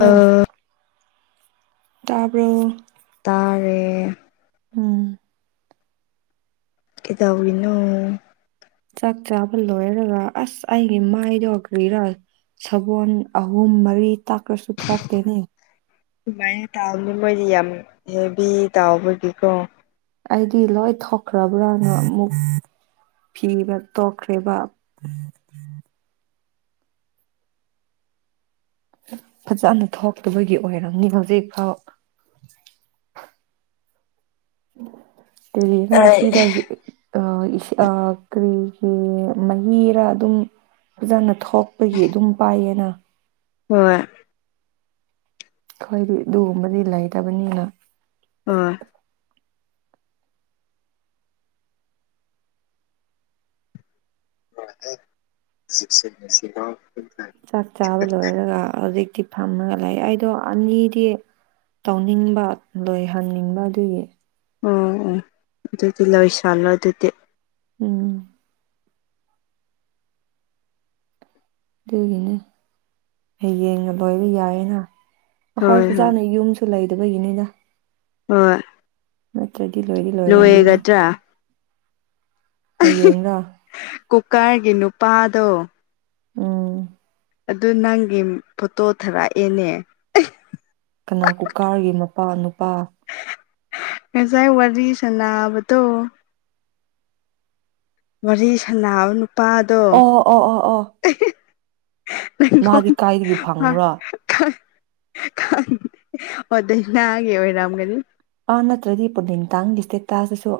ꯑꯥ ꯑ ꯇꯕꯔꯣ꯫ ꯇꯥꯔꯦ ꯎꯝ ꯂꯩꯗꯧꯔꯤ ꯅꯣ ꯆꯥꯛ ꯆꯥꯕ ꯂꯣꯏꯔꯒ ꯑꯁ ꯑꯩꯒꯤ ꯃꯥꯏꯗꯣ ꯀꯔꯤꯔ ꯁꯒꯣꯜ ꯑꯍꯨꯝ ꯃꯔꯤ ꯇꯥꯛꯈ꯭ꯔꯁꯨ ꯊꯣꯛꯇꯦꯅꯦ ꯁꯨꯃꯥꯏꯅ ꯇꯥꯎꯕꯅꯤ ꯃꯣꯏꯗꯤ ꯌꯥꯝ ꯍꯦꯚꯤ ꯇꯧꯕꯒꯤꯀꯣ ꯑꯩꯗꯤ ꯂꯣꯏ ꯊꯣꯛꯈ꯭ꯔꯕ꯭ꯔꯅ ꯑꯃꯨꯛ ꯊꯤꯕ ꯇꯣꯛꯈ꯭ꯔꯦꯕ ꯐꯖꯅ ꯊꯣꯛꯇꯕꯒꯤ ꯑꯣꯏꯔꯝꯅꯤ ꯍꯧꯖꯤꯛꯐꯥꯎ ꯀꯔꯤꯔꯥ ꯍꯣꯏ ꯑꯁꯤ ꯗꯩꯁꯤ ꯑꯥ ꯑꯥ ꯀꯔꯤꯒꯤ ꯃꯍꯤꯔꯥ ꯑꯗꯨꯝ ꯐꯖꯅ ꯊꯣꯛꯄꯒꯤ ꯑꯗꯨꯝ ꯄꯥꯏꯌꯦꯅ ꯍꯣꯏ ꯑꯩꯈꯣꯏꯗꯤ ꯑꯗꯨꯒꯨꯝꯕꯗꯤ ꯂꯩꯇꯕꯅꯤꯅ ꯍꯣꯢ ꯁꯤꯕꯁꯟꯒꯤ ꯁꯤꯒꯥꯎ [inaudible] ꯆꯥꯛ ꯆꯥꯕ ꯂꯣꯏꯔꯒ ꯍꯧꯖꯤꯛꯇꯤ ꯐꯝꯃꯒ ꯂꯩ ꯑꯩꯗꯣ ꯑꯅꯤꯗꯤ ꯇꯧꯅꯤꯡꯕ ꯂꯣꯏꯍꯟꯅꯤꯡꯕ ꯑꯗꯨꯒꯤ ꯑꯥ ꯑꯣ ꯑꯗꯨꯗꯤ ꯂꯣꯏꯁꯜꯂꯣ ꯑꯗꯨꯗꯤ ꯎꯝ ꯑꯗꯨꯒꯤꯅꯦ ꯍꯌꯦꯡꯅ ꯂꯣꯏꯕ ꯌꯥꯏꯌꯦꯅ ꯑꯩꯈꯣꯏ ꯍꯣꯏ ꯍꯣꯏ ꯐꯖꯥꯅ ꯌꯨꯝ ꯂꯩꯗꯕꯒꯤꯅꯤꯗ ꯍꯣꯏ ꯅꯠꯇ꯭ꯔꯗꯤ ꯂꯣꯏꯗꯤ ꯂꯣꯏꯔꯝꯒꯅꯤ ꯂꯣꯏꯒꯗ꯭ꯔꯥ ꯍꯌꯦꯡꯂ ꯀꯨꯀ꯭ꯥꯔꯒꯤ ꯅꯨꯄꯥꯗꯣ ꯎꯝ ꯑꯗꯨ ꯅꯪꯒꯤ ꯐꯣꯇꯣ ꯊꯥꯔꯛꯑꯦꯅꯦ ꯀꯅꯥ ꯀꯨꯀꯥ꯭ꯔꯒꯤ ꯅꯨꯄꯥ ꯅꯨꯄꯥ ꯉꯁꯥꯏ ꯋꯥꯔꯤ ꯁꯥꯟꯅꯕꯗꯣ ꯋꯥꯔꯤ ꯁꯅꯥꯕ ꯅꯨꯄꯥ ꯑꯣ ꯑꯣ ꯑꯣ ꯑꯣ [inaudible] ꯃꯥꯗꯤ ꯀꯥꯏꯗꯒꯤ ꯐꯪꯉ꯭ꯔꯣ ꯈꯪꯗꯦ ꯑꯣ ꯗꯥꯢꯅꯒꯤ ꯑꯣꯏꯔꯝꯒꯅꯤ ꯑꯣ ꯅꯠꯇ꯭ꯔꯗꯤ ꯄꯣꯂꯦꯡꯇꯥꯟꯒꯤ ꯏꯁꯇꯦꯠꯇꯥꯁ ꯗꯁꯨ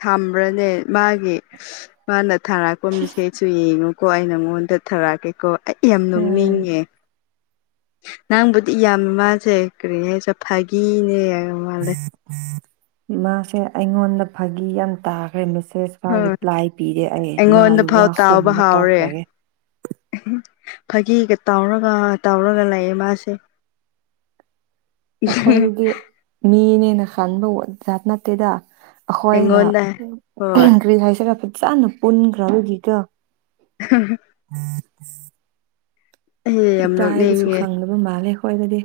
ꯊꯝꯕ꯭ꯔꯅꯦ ꯃꯥꯒꯤ ꯃꯥꯅ ꯊꯥꯔꯛꯄ ꯃꯤꯁꯦꯁꯨ ꯌꯦꯡꯉꯨꯀꯣ ꯑꯩ ꯅꯉꯣꯟꯗ ꯊꯥꯔꯛꯀꯦꯀꯣ ꯑꯩ ꯌꯥꯝ ꯎꯝ ꯅꯣꯛꯅꯤꯡꯉꯦ ꯅꯪꯕꯨꯗꯤ ꯏꯌꯥꯝꯕ ꯃꯥꯁꯦ ꯀꯔꯤ ꯍꯥꯏꯁꯤꯔ ꯐꯥꯒꯤꯅꯦ ꯌꯥꯝ ꯃꯥꯜꯂꯦ ꯃꯥꯁꯦ ꯑꯩꯉꯣꯟꯗ ꯐꯥꯒꯤ ꯌꯥꯝ ꯇꯥꯈ꯭ꯔꯦ ꯃꯦꯁꯦꯁ ꯄꯥꯎ ꯍꯣꯏ ꯔꯤꯄ꯭ꯂꯥꯏ ꯄꯤꯔꯦ ꯑꯩ ꯑꯩꯉꯣꯟꯗ ꯃꯥꯒꯤ ꯐꯥꯎ ꯇꯥꯎꯕ ꯋꯥꯍꯨꯝꯅ ꯍꯥꯎꯔꯦ ꯇꯧꯈ꯭ꯔꯒꯦ ꯐꯥꯒꯤꯒ ꯇꯧꯔꯒ ꯇꯧꯔꯒ ꯂꯩꯑꯦ ꯃꯥꯁꯦ [inaudible] ꯑꯩꯈꯣꯏꯗꯤ ꯃꯤꯅꯦꯅ ꯈꯟꯕꯖꯥꯠ ꯅꯠꯇꯦꯗ ꯑꯩꯈꯣꯏꯅ ꯑꯩꯉꯣꯟꯗ ꯍꯣꯏ ꯀ꯭ꯔꯤ ꯍꯥꯏꯁꯤꯔ ꯐꯖꯅ ꯄꯨꯟꯈ꯭ꯔꯕꯒꯤꯀꯣ [unintelligible] ꯎ [inaudible] ꯑꯩ ꯌꯥꯝ ꯏꯒꯥꯢꯕꯁꯨ ꯅꯣꯛꯅꯤꯡꯉꯦ ꯈꯪꯗꯕ ꯃꯥꯜꯂꯦ ꯑꯩꯈꯣꯏꯗꯗꯤ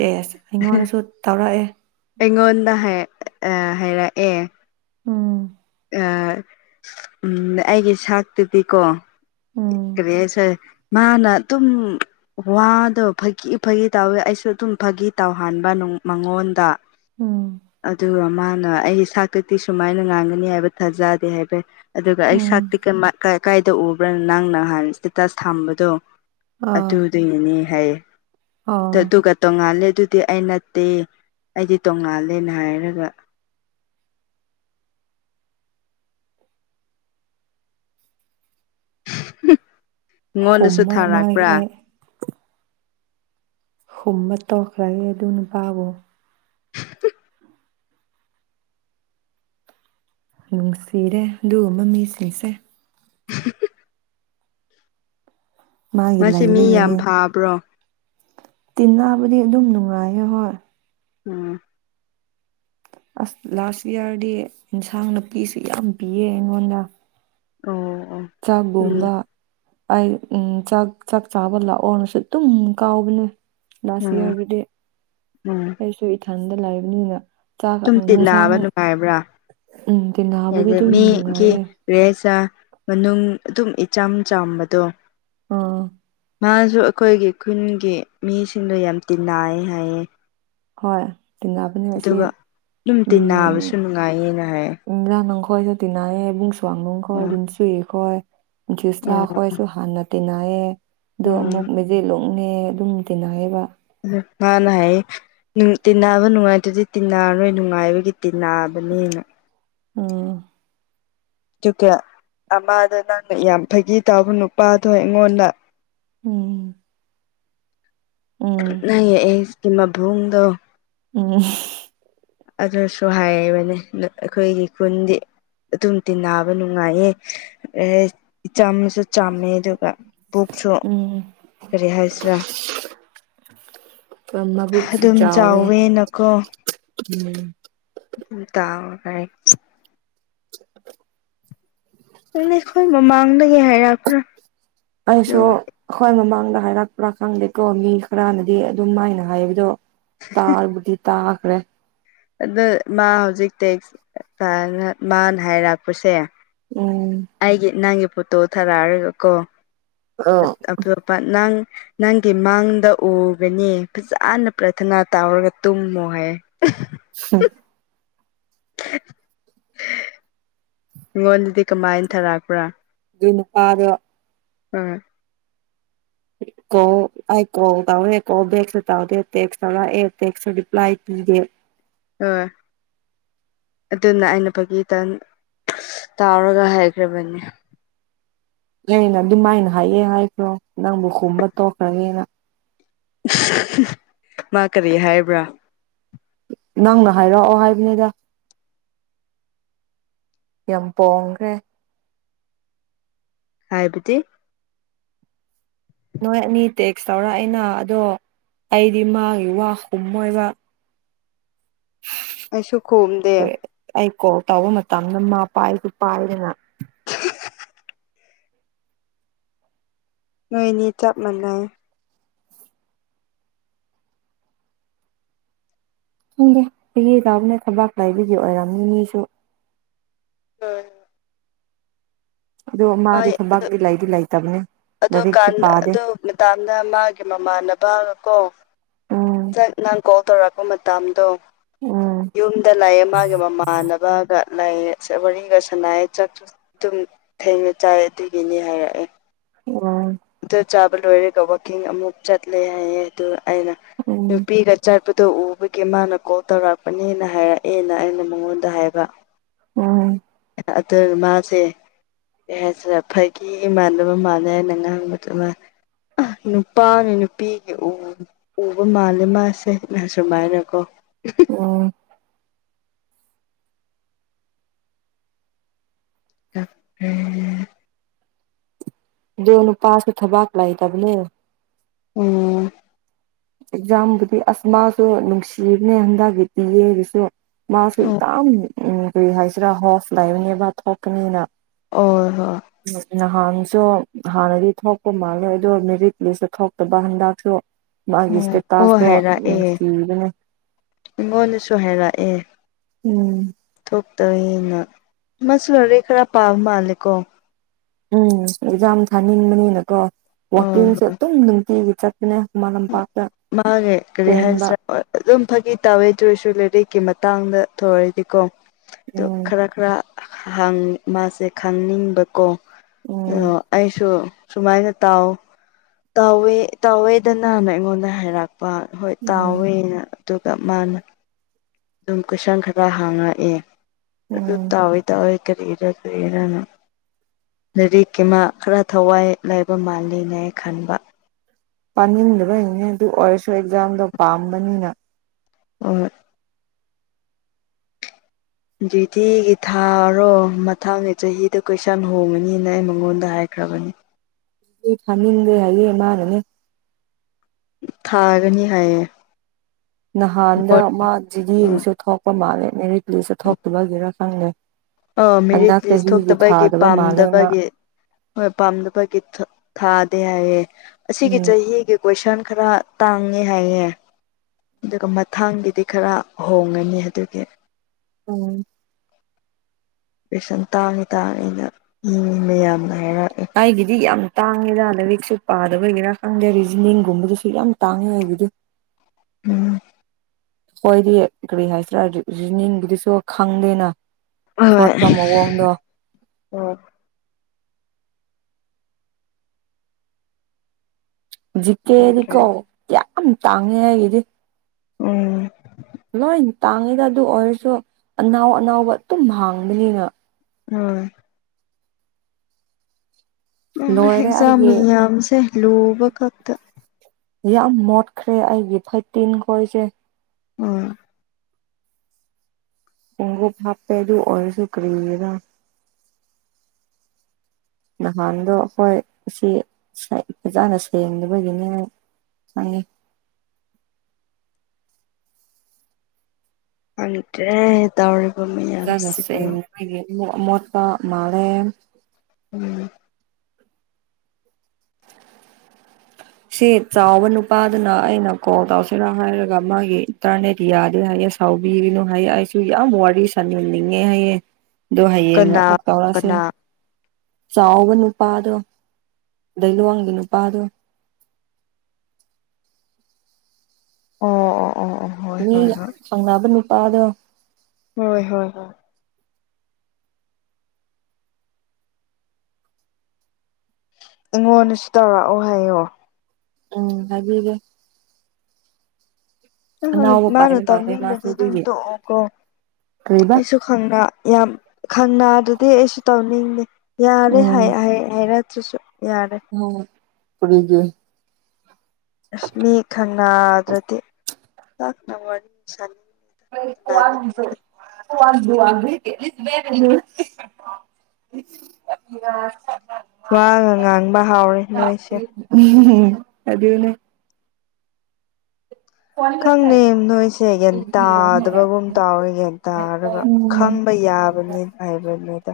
ꯁꯦꯁ ꯑꯩꯉꯣꯟꯗꯁꯨ ꯇꯧꯔꯛꯑꯦ ꯑꯩꯉꯣꯟꯗ ꯍꯥꯏ ꯍꯥꯏꯔꯛꯑꯦ ꯎꯝ ꯎ ꯑꯩꯒꯤ ꯁꯥꯛꯇꯨꯗꯤꯀꯣ ꯎꯝ ꯀꯔꯤ ꯍꯥꯢꯁꯤ ꯃꯥꯅ ꯑꯗꯨꯨꯝ ꯋꯥꯗꯣ ꯐꯥꯒꯤ ꯐꯥꯒꯤ ꯇꯧꯋꯤ ꯑꯩꯁꯨ ꯑꯗꯨꯝ ꯐꯥꯒꯤ ꯇꯧꯍꯟꯕ ꯃꯉꯣꯟꯗ ꯎꯝ ꯑꯗꯨꯒ ꯃꯥꯅ ꯑꯩ ꯁꯥꯛꯇꯗꯤ ꯁꯨꯃꯥꯏꯅ ꯉꯥꯡꯒꯅꯤ ꯍꯥꯏ ꯊꯥꯖꯗꯦ ꯍꯥꯏꯕꯩ ꯑꯗꯨꯒ ꯑꯩ ꯎꯝ ꯁꯛꯇꯤ ꯀꯃꯥꯏ ꯀꯩ ꯀꯥꯏꯗ ꯎꯕ꯭ꯔꯅ ꯅꯪ ꯅꯍꯥꯟ ꯏꯁꯇꯦꯇꯥꯁ ꯊꯝꯕꯗꯣ ꯑꯥ ꯑꯗꯨ ꯑꯗꯨꯏꯅꯦ ꯍꯥꯏꯌꯦ ꯑꯥ ꯑꯗꯨꯒ ꯇꯣꯡꯉꯥꯜꯂꯦ ꯑꯗꯨꯗꯤ ꯑꯩ ꯅꯠꯇꯦ ꯑꯩꯗꯤ ꯇꯣꯉꯥꯜꯂꯦꯅ ꯍꯥꯏꯔꯒ ꯑꯩꯉꯣꯟꯗꯁꯨ ꯍꯨꯝꯃꯣꯏ ꯃꯥꯒꯤ ꯊꯥꯔꯛꯄ꯭ꯔꯥ ꯑꯩ ꯍꯨꯝꯕ ꯇꯣꯛꯈ꯭ꯔꯒꯦ ꯑꯗꯨ ꯅꯨꯄꯥꯕꯨ ꯅꯨꯡꯁꯤꯔꯦ ꯑꯗꯨꯒꯨꯝꯕ ꯃꯤꯁꯤꯡꯁꯦ [unintelligible] ꯃꯥꯒꯤ ꯃꯁꯤ ꯃꯤ ꯌꯥꯝ ꯂꯩꯕꯒꯤꯅꯦ ꯐꯥꯕ꯭ꯔꯣ ꯇꯤꯟꯅꯕꯗꯤ ꯑꯗꯨꯝ ꯅꯨꯡꯉꯥꯏꯌꯦ ꯍꯣꯏ ꯑꯥ ꯑꯁ ꯂꯥꯁ ꯏꯌꯥꯔꯗꯤ ꯏꯟꯁꯥꯡ ꯅꯨꯄꯤꯁꯨ ꯌꯥꯝ ꯄꯤꯌꯦ ꯑꯩꯉꯣꯟꯗ ꯑꯣ ꯑꯣ ꯎꯝ ꯆꯥꯛꯒꯨꯝꯕ ꯑꯩ ꯎꯝ ꯆꯥꯛ ꯆꯥꯛ ꯆꯥꯕ ꯂꯥꯛꯑꯣꯅꯁꯨ ꯑꯗꯨꯝ ꯀꯥꯎꯕꯅꯦ ꯂꯥꯁ ꯎꯝ ꯏꯌꯥꯔꯗꯨꯗꯤ ꯎꯝ ꯑꯩꯁꯨ ꯏꯊꯥꯟꯗ ꯂꯩꯕꯅꯤꯅ ꯆꯥꯛ ꯁꯨꯝ ꯇꯤꯟꯅꯕ ꯏꯟꯁꯥꯡ ꯅꯨꯡꯉꯥꯏꯕ꯭ꯔꯥ ꯎꯝ ꯇꯤꯅꯕꯗꯤ ꯑꯗ ꯑꯗꯨꯝ ꯃꯤꯒꯤ ꯅꯨꯡꯉꯥꯏꯌꯦ ꯔꯦꯁ ꯃꯅꯨꯡ ꯑꯗꯨꯝ ꯏꯆꯝ ꯆꯝꯕꯗꯣ ꯑꯥ ꯃꯥꯁꯨ ꯑꯩꯈꯣꯏꯒꯤ ꯈꯨꯟꯒꯤ ꯃꯤꯁꯤꯡꯗꯣ ꯌꯥꯝ ꯇꯤꯅꯥꯏ ꯍꯥꯏꯌꯦ ꯍꯣꯏ ꯇꯤꯟꯅꯕꯅꯦ ꯑꯁꯤ ꯑꯗꯨꯒ ꯑꯗꯨꯝ ꯇꯤꯟꯅꯕꯁꯨ ꯅꯨꯡꯉꯥꯏꯌꯦꯅ ꯍꯥꯏꯌꯦ ꯏꯟꯖꯥ ꯅꯪꯈꯣꯏꯁꯨ ꯇꯤꯅꯥꯌꯦ ꯏꯕꯨꯡ ꯁꯨꯋꯥꯡꯅꯅꯨꯡꯈꯣꯏ ꯑꯣ ꯅꯨꯡꯁꯨꯨꯏ ꯈꯣꯏ ꯖꯤꯁꯂ ꯑꯣ ꯈꯣꯏ ꯍꯥꯟꯅ ꯇꯤꯟꯅꯌꯦ ꯑꯗꯣ ꯑꯃꯨꯛ ꯎꯝ ꯃꯦꯖꯦꯠꯂꯣꯡꯅꯦ ꯑꯗꯨꯝ ꯇꯤꯟꯅꯌꯦꯕ ꯃꯅꯥ ꯍꯥꯏꯌꯦ ꯇꯤꯟꯅꯕ ꯅꯨꯡꯉꯥꯏꯇ꯭ꯔꯗꯤ ꯇꯤꯟꯅꯔꯣꯏ ꯅꯨꯡꯉꯥꯏꯕꯒꯤ ꯇꯤꯟꯅꯕꯅꯦꯅ ꯎꯝ ꯑꯗꯨꯒ ꯑꯃꯗꯣ ꯅꯪꯅ ꯌꯥꯝ ꯐꯥꯒꯤ ꯇꯥꯎꯕ ꯅꯨꯄꯥꯗꯣ ꯑꯩꯉꯣꯟꯗ ꯎꯝ ꯎꯝ ꯅꯪꯒꯤ ꯑꯦꯛꯁꯀꯤ ꯃꯕꯨꯡꯗꯣ ꯎꯝ ꯑꯗꯨꯁꯨ ꯍꯥꯏꯕꯅꯦ ꯑꯩꯈꯣꯏꯒꯤ ꯈꯨꯟꯗꯤ ꯑꯗꯨꯝ ꯇꯤꯅꯥꯕ ꯅꯨꯡꯉꯥꯏꯌꯦ ꯏꯆꯝꯁꯨ ꯆꯥꯝꯃꯦ ꯑꯗꯨꯒ ꯄꯨꯛꯁꯨ ꯎꯝ ꯀꯔꯤ ꯍꯥꯏꯁꯤꯔꯥ ꯃꯕꯨꯛꯁꯨ ꯑꯗꯨꯝ ꯆꯥꯎꯋꯦ ꯆꯥꯎꯋꯦꯅꯀꯣ ꯎꯝ ꯍ ꯇꯥꯎ ꯔꯒ ꯍ [inaudible] ꯅꯪꯗꯤ ꯑꯩꯈꯣꯏ ꯃꯃꯥꯡꯗꯒꯤ ꯍꯥꯏꯔꯛꯄ꯭ꯔꯥ ꯑꯩꯁꯨ ꯑꯩꯈꯣꯏ ꯃꯃꯥꯡꯗ ꯍꯥꯏꯔꯛꯄ꯭ꯔꯥ ꯈꯪꯗꯦꯀꯣ ꯃꯤ ꯈꯔꯅꯗꯤ ꯑꯗꯨꯝ ꯃꯥꯏꯅ ꯍꯥꯏꯕꯗꯣ ꯇꯥꯕꯨꯗꯤ ꯇꯥꯈ꯭ꯔꯦ ꯑꯗ ꯃꯥ ꯍꯧꯖꯤꯛ ꯇꯦꯛ ꯑꯅ ꯃꯥꯅ ꯍꯥꯏꯔꯛꯄꯁꯦ ꯎꯝ ꯑꯩꯒꯤ ꯅꯪꯒꯤ ꯐꯣꯇꯣ ꯊꯥꯔꯛꯑꯔꯒꯀꯣ ꯑꯠ ꯑꯣ ꯑꯇꯣꯞꯄ ꯅꯪ ꯅꯪꯒꯤ ꯃꯥꯡꯗ ꯎꯕꯅꯦ ꯐꯖꯥꯅ ꯄ꯭ꯔꯊꯅꯥ ꯇꯥꯎꯔꯒ ꯇꯨꯝꯃꯣ ꯍꯥꯌꯦ [unintelligible] [unintelligible] ꯉꯣꯟꯗꯗꯤ ꯀꯃꯥꯏꯟ ꯊꯥꯔꯛꯄ꯭ꯔꯥ ꯗꯨꯏ ꯅꯨꯄꯥꯗꯣ ꯍꯣꯏ ꯀꯣꯜ ꯑꯩ ꯀꯣꯜ ꯇꯥꯎꯗꯦ ꯀꯣꯜꯕꯦꯛꯁ ꯇꯥꯎꯗꯦ ꯇꯦꯛꯁ ꯇꯧꯔꯛꯑꯦ ꯇꯦꯛꯁꯨ ꯔꯤꯄꯥꯂꯏ ꯄꯤꯗꯦ ꯑ ꯑꯗꯨꯅ ꯑꯩꯅ ꯐꯥꯒꯤꯇꯪ ꯇꯥꯎꯔꯒ ꯍꯥꯏꯈ꯭ꯔꯕꯅꯤ ꯌꯩꯅ ꯑꯗꯨꯃꯥꯏꯅ ꯍꯥꯏꯌꯦ ꯍꯥꯏꯕ꯭ꯔꯣ ꯅꯪꯕꯨ ꯈꯨꯝꯕ ꯇꯣꯛꯈ꯭ꯔꯅꯦꯅ ꯃꯥ ꯀꯔꯤ ꯍꯥꯏꯕ꯭ꯔꯥ ꯅꯪꯅ ꯍꯥꯏꯔꯛꯑꯣ ꯍꯥꯏꯕꯅꯤꯗ ꯌꯥꯝ ꯄꯣꯡꯈ꯭ꯔꯦ ꯍꯥꯏꯕꯤꯗꯤ ꯅꯣꯏ ꯑꯅꯤ ꯇꯦꯛꯁ ꯇꯧꯔꯛꯏꯅ ꯑꯗꯣ ꯑꯩꯗꯤ ꯃꯥꯒꯤ ꯋꯥ ꯑꯨꯝꯃꯣꯏꯕ ꯑꯩꯁꯨ ꯈꯨꯝꯗꯦ ꯑꯩ ꯀꯣꯜ ꯇꯧꯕ ꯃꯇꯝꯗ ꯃꯥ ꯄꯥꯏꯁꯨ ꯄꯥꯏꯗꯅ ꯅꯣꯏꯅꯤ ꯆꯞ ꯃꯥꯟꯅꯩ ꯈꯪꯗꯦ ꯑꯩꯒꯤ ꯅꯠꯇꯕ ꯊꯕꯥꯛ ꯂꯩꯥꯕꯒꯤ ꯑꯣꯏꯔꯝꯅꯤ ꯃꯤꯁꯨ [unintelligible] ꯑꯗꯣ ꯃꯥꯗꯤ ꯑꯣꯏ ꯑꯗꯨ ꯊꯕꯛꯇꯤ ꯂꯩꯗꯤ ꯂꯩꯇꯕꯅꯦ ꯑꯗꯨ ꯂꯥꯏꯔꯤꯛꯁꯨ ꯀꯥꯟ ꯄꯥꯗꯦ ꯑꯗꯨ ꯃ ꯇꯥꯝꯗ ꯃꯥꯒꯤ ꯃꯃꯥꯟꯅꯕꯒ ꯀꯣ ꯎꯝ ꯆꯠ ꯅꯪ ꯀꯣꯜ ꯇꯧꯔꯛꯄ ꯃꯇꯝꯗꯣ ꯎꯝ ꯌꯨꯝꯗ ꯂꯩꯌꯦ ꯃꯥꯒꯤ ꯃꯃꯥꯟꯅꯕꯒ ꯂꯥꯏꯌꯦ ꯁ ꯋꯥꯔꯤꯒ ꯁꯥꯟꯅꯥꯌꯦ ꯆꯥꯛ ꯗꯨꯝ ꯊꯦꯡꯅ ꯆꯥꯏ ꯑꯗꯨꯏꯒꯤꯅꯤ ꯍꯥꯏꯔꯛꯑꯦ ꯑꯣ ꯗꯨ ꯆꯥꯕ ꯂꯣꯏꯔꯒ ꯋꯥꯛꯀꯤꯡ ꯑꯃꯨꯛ ꯆꯠꯂꯦ ꯍꯥꯏꯌꯦ ꯑꯗꯨꯒ ꯑꯩꯅ ꯎꯝ ꯅꯨꯄꯤꯒ ꯆꯠꯄꯗꯣ ꯎꯕꯒꯤ ꯃꯥꯅ ꯀꯣꯜ ꯇꯧꯔꯛꯄꯅꯦꯅ ꯍꯥꯏꯔꯛꯑꯦꯅ ꯑꯩꯅ ꯃꯉꯣꯟꯗ ꯍꯥꯏꯕ ꯎꯝ ꯑꯗꯨꯒ ꯃꯥꯁꯦ ꯑꯦꯖ꯭ꯕ ꯐꯥꯒꯤ ꯃꯥꯟꯗꯕ ꯃꯥꯜꯂꯦ ꯑꯩꯅ ꯉꯥꯡꯕꯗꯣ ꯃꯥꯅ ꯑ ꯅꯨꯄꯥꯅꯤ ꯅꯨꯄꯤꯒꯤ ꯎ ꯎꯕ ꯃꯥꯜꯂꯦ ꯃꯥꯁꯦ ꯅ ꯁꯨꯃꯥꯏꯅꯀꯣ ꯑꯣ [unintelligible] ꯗꯣ ꯅꯨꯄꯥꯁꯨ ꯊꯕꯥꯛ ꯂꯩꯇꯕꯅꯦ ꯎꯝ ꯑꯦꯛꯖꯥꯝꯕꯨꯗꯤ ꯑꯁ ꯃꯥꯁꯨ ꯅꯨꯡꯁꯤꯕꯅꯦ ꯍꯟꯗꯛꯒꯤ ꯗꯤꯌꯦ ꯒꯤꯁꯨ ꯃꯥꯁꯨ ꯇꯥꯝ ꯎꯝ ꯀꯔꯤ ꯍꯥꯏꯁꯤꯔꯥ ꯍꯣꯐ ꯂꯩꯕꯅꯦꯕ ꯊꯣꯛꯀꯅꯤꯅ ꯑꯣꯏ ꯍꯣ ꯅꯍꯥꯟꯁꯨ ꯍꯥꯟꯅꯗꯤ ꯊꯣꯛꯄ ꯃꯥꯜꯂꯦ ꯑꯗꯨ ꯃꯦꯔꯤꯠ ꯂꯤꯁꯇ ꯊꯣꯛꯇꯕ ꯍꯟꯗꯛꯁꯨ ꯃꯥꯒꯤ ꯎꯝ ꯑꯣ ꯏꯁꯇꯦꯇꯥꯁꯇꯣ ꯍꯥꯏꯔꯛꯑꯦ ꯅꯨꯡꯁꯤꯕꯅꯦ ꯑꯩꯉꯣꯟꯗꯁꯨ ꯍꯥꯏꯔꯛꯑꯦ ꯎꯝ ꯇꯧꯏꯅ ꯃꯥꯁꯨ ꯂꯥꯏꯔꯤꯛ ꯈꯔ ꯄꯥ ꯃꯥꯜꯂꯦ ꯀꯣ ꯎꯝ ꯑꯦꯛꯖꯥꯝ ꯊꯥꯅꯤꯡꯕꯅꯤꯅꯀꯣ ꯑꯣ ꯋꯥꯛꯀꯤꯡꯁꯦ ꯍꯣꯏ ꯑꯗꯨꯝ ꯅꯨꯡꯇꯤꯒꯤ ꯆꯠ ꯅꯦ ꯈꯨꯃꯟꯂꯝꯄꯥꯛꯇ ꯃꯥꯒꯤ ꯀꯔꯤ ꯍꯥꯏꯁꯤꯔꯥ ꯑꯣꯏ ꯑꯗꯨꯝ ꯐꯥꯒꯤ ꯇꯧꯋꯦ ꯗꯣꯏꯁꯨ ꯂꯦꯔꯤꯛꯀꯤ ꯃꯇꯥꯡꯗ ꯊꯧꯌꯣꯏꯗꯦꯀꯣ ꯗꯣ ꯎꯝ ꯈꯔ ꯈꯔ ꯍ ꯍꯪ ꯃꯥꯁꯦ ꯈꯪꯅꯤꯡꯕꯀꯣ ꯎꯝ ꯑꯣ ꯑꯩꯁꯨ ꯁꯨꯃꯥꯏꯅ ꯇꯥꯎ ꯇꯥꯎꯋꯦ ꯇꯥꯎꯋꯦꯗꯅ ꯅ ꯑꯩꯉꯣꯟꯗ ꯍꯥꯏꯔꯛ ꯄ ꯍꯣꯏ ꯎꯝ ꯇꯥꯎꯋꯦꯅ ꯑꯗꯨꯒ ꯃꯥꯅ ꯑꯗꯨꯝ ꯀꯣꯏꯁꯟ ꯈꯔ ꯍꯪꯉꯛꯑꯦ ꯑꯗꯨ ꯎꯝ ꯇꯥꯎꯋꯦ ꯇꯥꯎꯋꯦ ꯀꯔꯤꯔ ꯀꯔꯤꯔꯅ ꯂꯥꯏꯔꯤꯛꯀꯤ ꯃ ꯈꯔ ꯊꯋꯥꯏ ꯂꯩꯕ ꯃꯥꯜꯂꯤꯅꯦ ꯈꯟꯕ ꯄꯥꯅꯤꯡꯗꯕꯩꯅꯦ ꯑꯗꯨ ꯑꯣꯏꯔꯁꯨ ꯑꯦꯛꯖꯥꯝꯗꯣ ꯄꯥꯝꯕꯅꯤꯅ ꯑꯣꯏ ꯗ꯭ꯌꯨꯇꯤꯒꯤ ꯊꯥꯔꯣ ꯃꯊꯪꯒꯤ ꯆꯍꯤꯗ ꯀꯣꯏꯁꯟ ꯍꯣꯡꯉꯅꯤꯅ ꯑꯩꯅ ꯃꯉꯣꯟꯗ ꯍꯥꯏꯈ꯭ꯔꯕꯅꯤ ꯊꯥꯅꯤꯡꯗꯦ ꯍꯥꯏꯌꯦ ꯃꯥꯅꯅꯦ ꯊꯥꯒꯅꯤ ꯍꯥꯏꯌꯦ ꯅꯍꯥꯟꯗ ꯃꯥ ꯖꯤꯗꯤꯒꯤꯁꯨ ꯊꯣꯛꯄ ꯃꯥꯜꯂꯦ ꯃꯦꯔꯤꯠ ꯂꯤꯁꯇ ꯊꯣꯛꯇꯕꯒꯤꯔꯥ ꯈꯪꯗꯦ ꯑꯥ ꯃꯦꯔꯤꯠ ꯍꯟꯗꯛ ꯂꯤꯁ ꯆꯍꯤꯒꯤ ꯊꯣꯛꯇꯕꯒꯤ ꯊꯥꯗꯕ ꯃꯥꯜꯂꯦ ꯃꯥ ꯄꯥꯝꯗꯕꯒꯤ ꯍꯣꯏ ꯄꯥꯝꯗꯕꯒꯤ ꯊꯥ ꯊꯥꯗꯦ ꯍꯥꯏꯌꯦ ꯑꯁꯤꯒꯤ ꯎꯝ ꯆꯍꯤꯒꯤ ꯀꯣꯏꯁꯟ ꯈꯔ ꯇꯥꯡꯉꯦ ꯍꯥꯏꯌꯦ ꯑꯗꯨꯒ ꯃꯊꯥꯡꯒꯤꯗꯤ ꯈꯔ ꯍꯣꯡꯉꯅꯤ ꯑꯗꯨꯒꯤ ꯎꯝ ꯄꯦꯁꯟ ꯇꯥꯡꯉꯤ ꯇꯥꯡꯉꯤ ꯅ ꯃꯤ ꯃꯌꯥꯝꯅ ꯍꯥꯏꯔꯛꯑꯦ ꯑꯩꯒꯤꯗꯤ ꯌꯥꯝ ꯇꯥꯡꯉꯦꯗ ꯂꯥꯏꯔꯤꯛꯁꯨ ꯄꯥꯗꯕꯒꯤꯔꯥ ꯈꯪꯗꯦ ꯔꯤꯖꯅꯤꯡꯒꯨꯝꯕꯗꯨꯁꯨ ꯌꯥꯝ ꯇꯥꯡꯉꯦ ꯑꯩꯒꯤꯗꯤ [inaudible] ꯎꯝ ꯈꯣꯏꯗꯤ ꯀꯔꯤ ꯍꯥꯏꯁꯤꯔꯥ ꯔꯤꯖꯅꯤꯡꯒꯤꯗꯨꯁꯨ ꯈꯪꯗꯦꯅ ꯁꯣꯠꯄ ꯃꯑꯣꯡꯗꯣ ꯎꯝ ꯑꯣꯀꯦ ꯖꯤꯛꯀꯦꯗꯤꯀꯣ ꯌꯥꯝ ꯇꯥꯡꯉꯦ ꯑꯩꯒꯤꯗꯤ ꯎꯝ ꯂꯣꯏ ꯇꯥꯡꯉꯤꯗ ꯑꯗꯨ ꯑꯣꯏꯔꯁꯨ ꯑꯅꯥꯎ ꯑꯅꯥꯎꯕ ꯑꯗꯨꯝ ꯍꯥꯡꯕꯅꯤꯅ ꯎꯝ ꯂꯣꯏꯔꯦ ꯑꯦꯛꯖꯥꯝ ꯑꯩꯒꯤ ꯃꯌꯥꯝꯁꯦ ꯂꯨꯕ ꯈꯛꯇ ꯌꯥꯝ ꯃꯣꯠꯈ꯭ꯔꯦ ꯑꯩꯒꯤ ꯐꯥꯏꯇꯤꯟ ꯈꯣꯏꯁꯦ ꯎꯝ ꯎꯪ ꯒꯔ꯭ꯨꯞ ꯍꯥꯞꯄꯦ ꯑꯗꯨ ꯑꯣꯔꯁꯨꯨ ꯀꯔꯤꯔ ꯅꯍꯥꯟꯗꯣ ꯍꯣꯏ ꯁꯤ ꯐꯖꯅꯥ ꯁꯦꯡꯗꯕꯒꯤꯅꯦ ꯈꯪꯉꯦ ꯈꯪꯗ꯭ꯔꯦ ꯇꯧꯔꯤꯕ ꯃꯌꯥꯝꯁꯤꯕꯨ ꯑꯩꯈꯣꯏꯒꯤ ꯑꯃꯣꯠꯇꯄ ꯃꯥꯜꯂꯦ ꯎꯝ ꯁꯤ ꯆꯥꯎꯕ ꯅꯨꯄꯥꯗꯨꯅ ꯑꯩꯅ ꯀꯣꯜ ꯇꯧꯁꯤꯔꯥ ꯍꯥꯏꯔꯒ ꯃꯥꯒꯤ ꯏꯟꯇꯔꯅꯦꯠ ꯌꯥꯗꯦ ꯍꯥꯏꯌꯦ ꯁꯥꯎꯕꯤꯔꯤꯅꯨ ꯍꯥꯏꯌꯦ ꯑꯩꯁꯨ ꯌꯥꯝ ꯋꯥꯔꯤ ꯁꯥꯟꯅꯅꯤꯡꯉꯦ ꯍꯥꯏꯌꯦ ꯑꯗꯣ ꯍꯌꯦꯡ ꯀꯅꯥ ꯑꯃꯨꯛ ꯇꯧꯔꯁꯦ ꯀꯅꯥ ꯆꯥꯎꯕ ꯅꯨꯄꯥꯗꯣ ꯂꯩꯂꯣꯡꯒꯤ ꯅꯨꯄꯥꯗꯣ ꯑꯣ ꯑꯣ ꯑꯣ ꯑꯣ ꯍꯣꯏ ꯃꯤ ꯍꯣꯏ ꯌꯥꯝ ꯍꯣꯏ ꯄꯥꯝꯅꯕ ꯅꯨꯄꯥꯗꯣ ꯍꯣꯏ ꯍꯣꯏ ꯍꯣꯏ ꯑꯩꯉꯣꯟꯗꯁꯨ ꯇꯧꯔꯛꯑꯣ ꯍꯥꯏꯌꯣ ꯎꯝ ꯍꯥꯏꯕꯤꯒꯦ ꯍꯣꯏ ꯍꯣꯏ ꯑꯅꯥꯎꯕ ꯃꯥꯅ ꯄꯥꯏꯕ ꯃꯥꯜꯂꯦ ꯃꯥꯁꯨ ꯇꯧꯅꯤꯡꯗ꯭ꯔꯗꯤ ꯑꯗꯨꯝ ꯑꯗꯨꯒꯤ ꯇꯣꯛꯑꯣꯀꯣ ꯀꯔꯤꯕ ꯑꯩꯁꯨ ꯈꯪꯅ ꯌꯥꯝ ꯈꯟꯅ ꯗꯨꯗꯤ ꯑꯩꯁꯨ ꯇꯧꯅꯤꯡꯗꯦ ꯌꯥꯔꯦ ꯍꯥꯏ ꯍꯥꯏ ꯍꯥꯏꯔ꯭ꯛꯇ꯭ꯔꯁꯨ ꯌꯥꯔꯦ ꯎꯝ ꯀꯔꯤꯒꯤ ꯑꯁ ꯃꯤ ꯈꯟꯅꯗ꯭ꯔꯗꯤ ꯄꯥꯛꯅ ꯋꯥꯔꯤ ꯁꯥꯅꯤꯡ [unintelligible] [unintelligible] ꯋꯥ ꯒ ꯉꯥꯡꯕ ꯍꯥꯎꯔꯦ ꯅꯣꯏꯁꯦ ꯎꯝ ꯑꯗꯨꯗꯅꯦ ꯈꯪꯅꯦ ꯅꯣꯏꯁꯦ ꯒ꯭ꯌꯥꯟ ꯇꯥꯗꯕꯒꯨꯝ ꯇꯥꯎꯋꯦ ꯒ꯭ꯟ ꯇꯥꯔꯒ ꯎꯝ ꯈꯪꯕ ꯌꯥꯕꯅꯤ ꯍꯥꯏꯕꯅꯤꯗ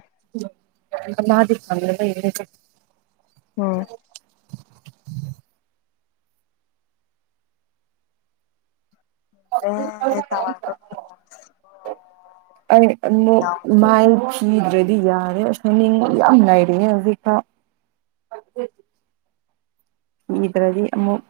ꯃꯥꯗꯤ ꯊꯂꯗ ꯑꯣꯝ ꯑꯦ ꯇꯋ ꯥ [unintelligible] [unintelligible] ꯑꯩ ꯑꯃꯨꯛ ꯃꯥꯏ ꯊꯤꯗ꯭ꯔꯗꯤ ꯌꯥꯔꯦ ꯑꯁ ꯍꯥꯏꯅꯤꯡꯕ ꯌꯥꯝ ꯂꯩꯔꯤꯌꯦ ꯍꯧꯖꯤꯛꯐꯥꯎ ꯏꯗ꯭ꯔꯗꯤ ꯑꯃꯨꯛ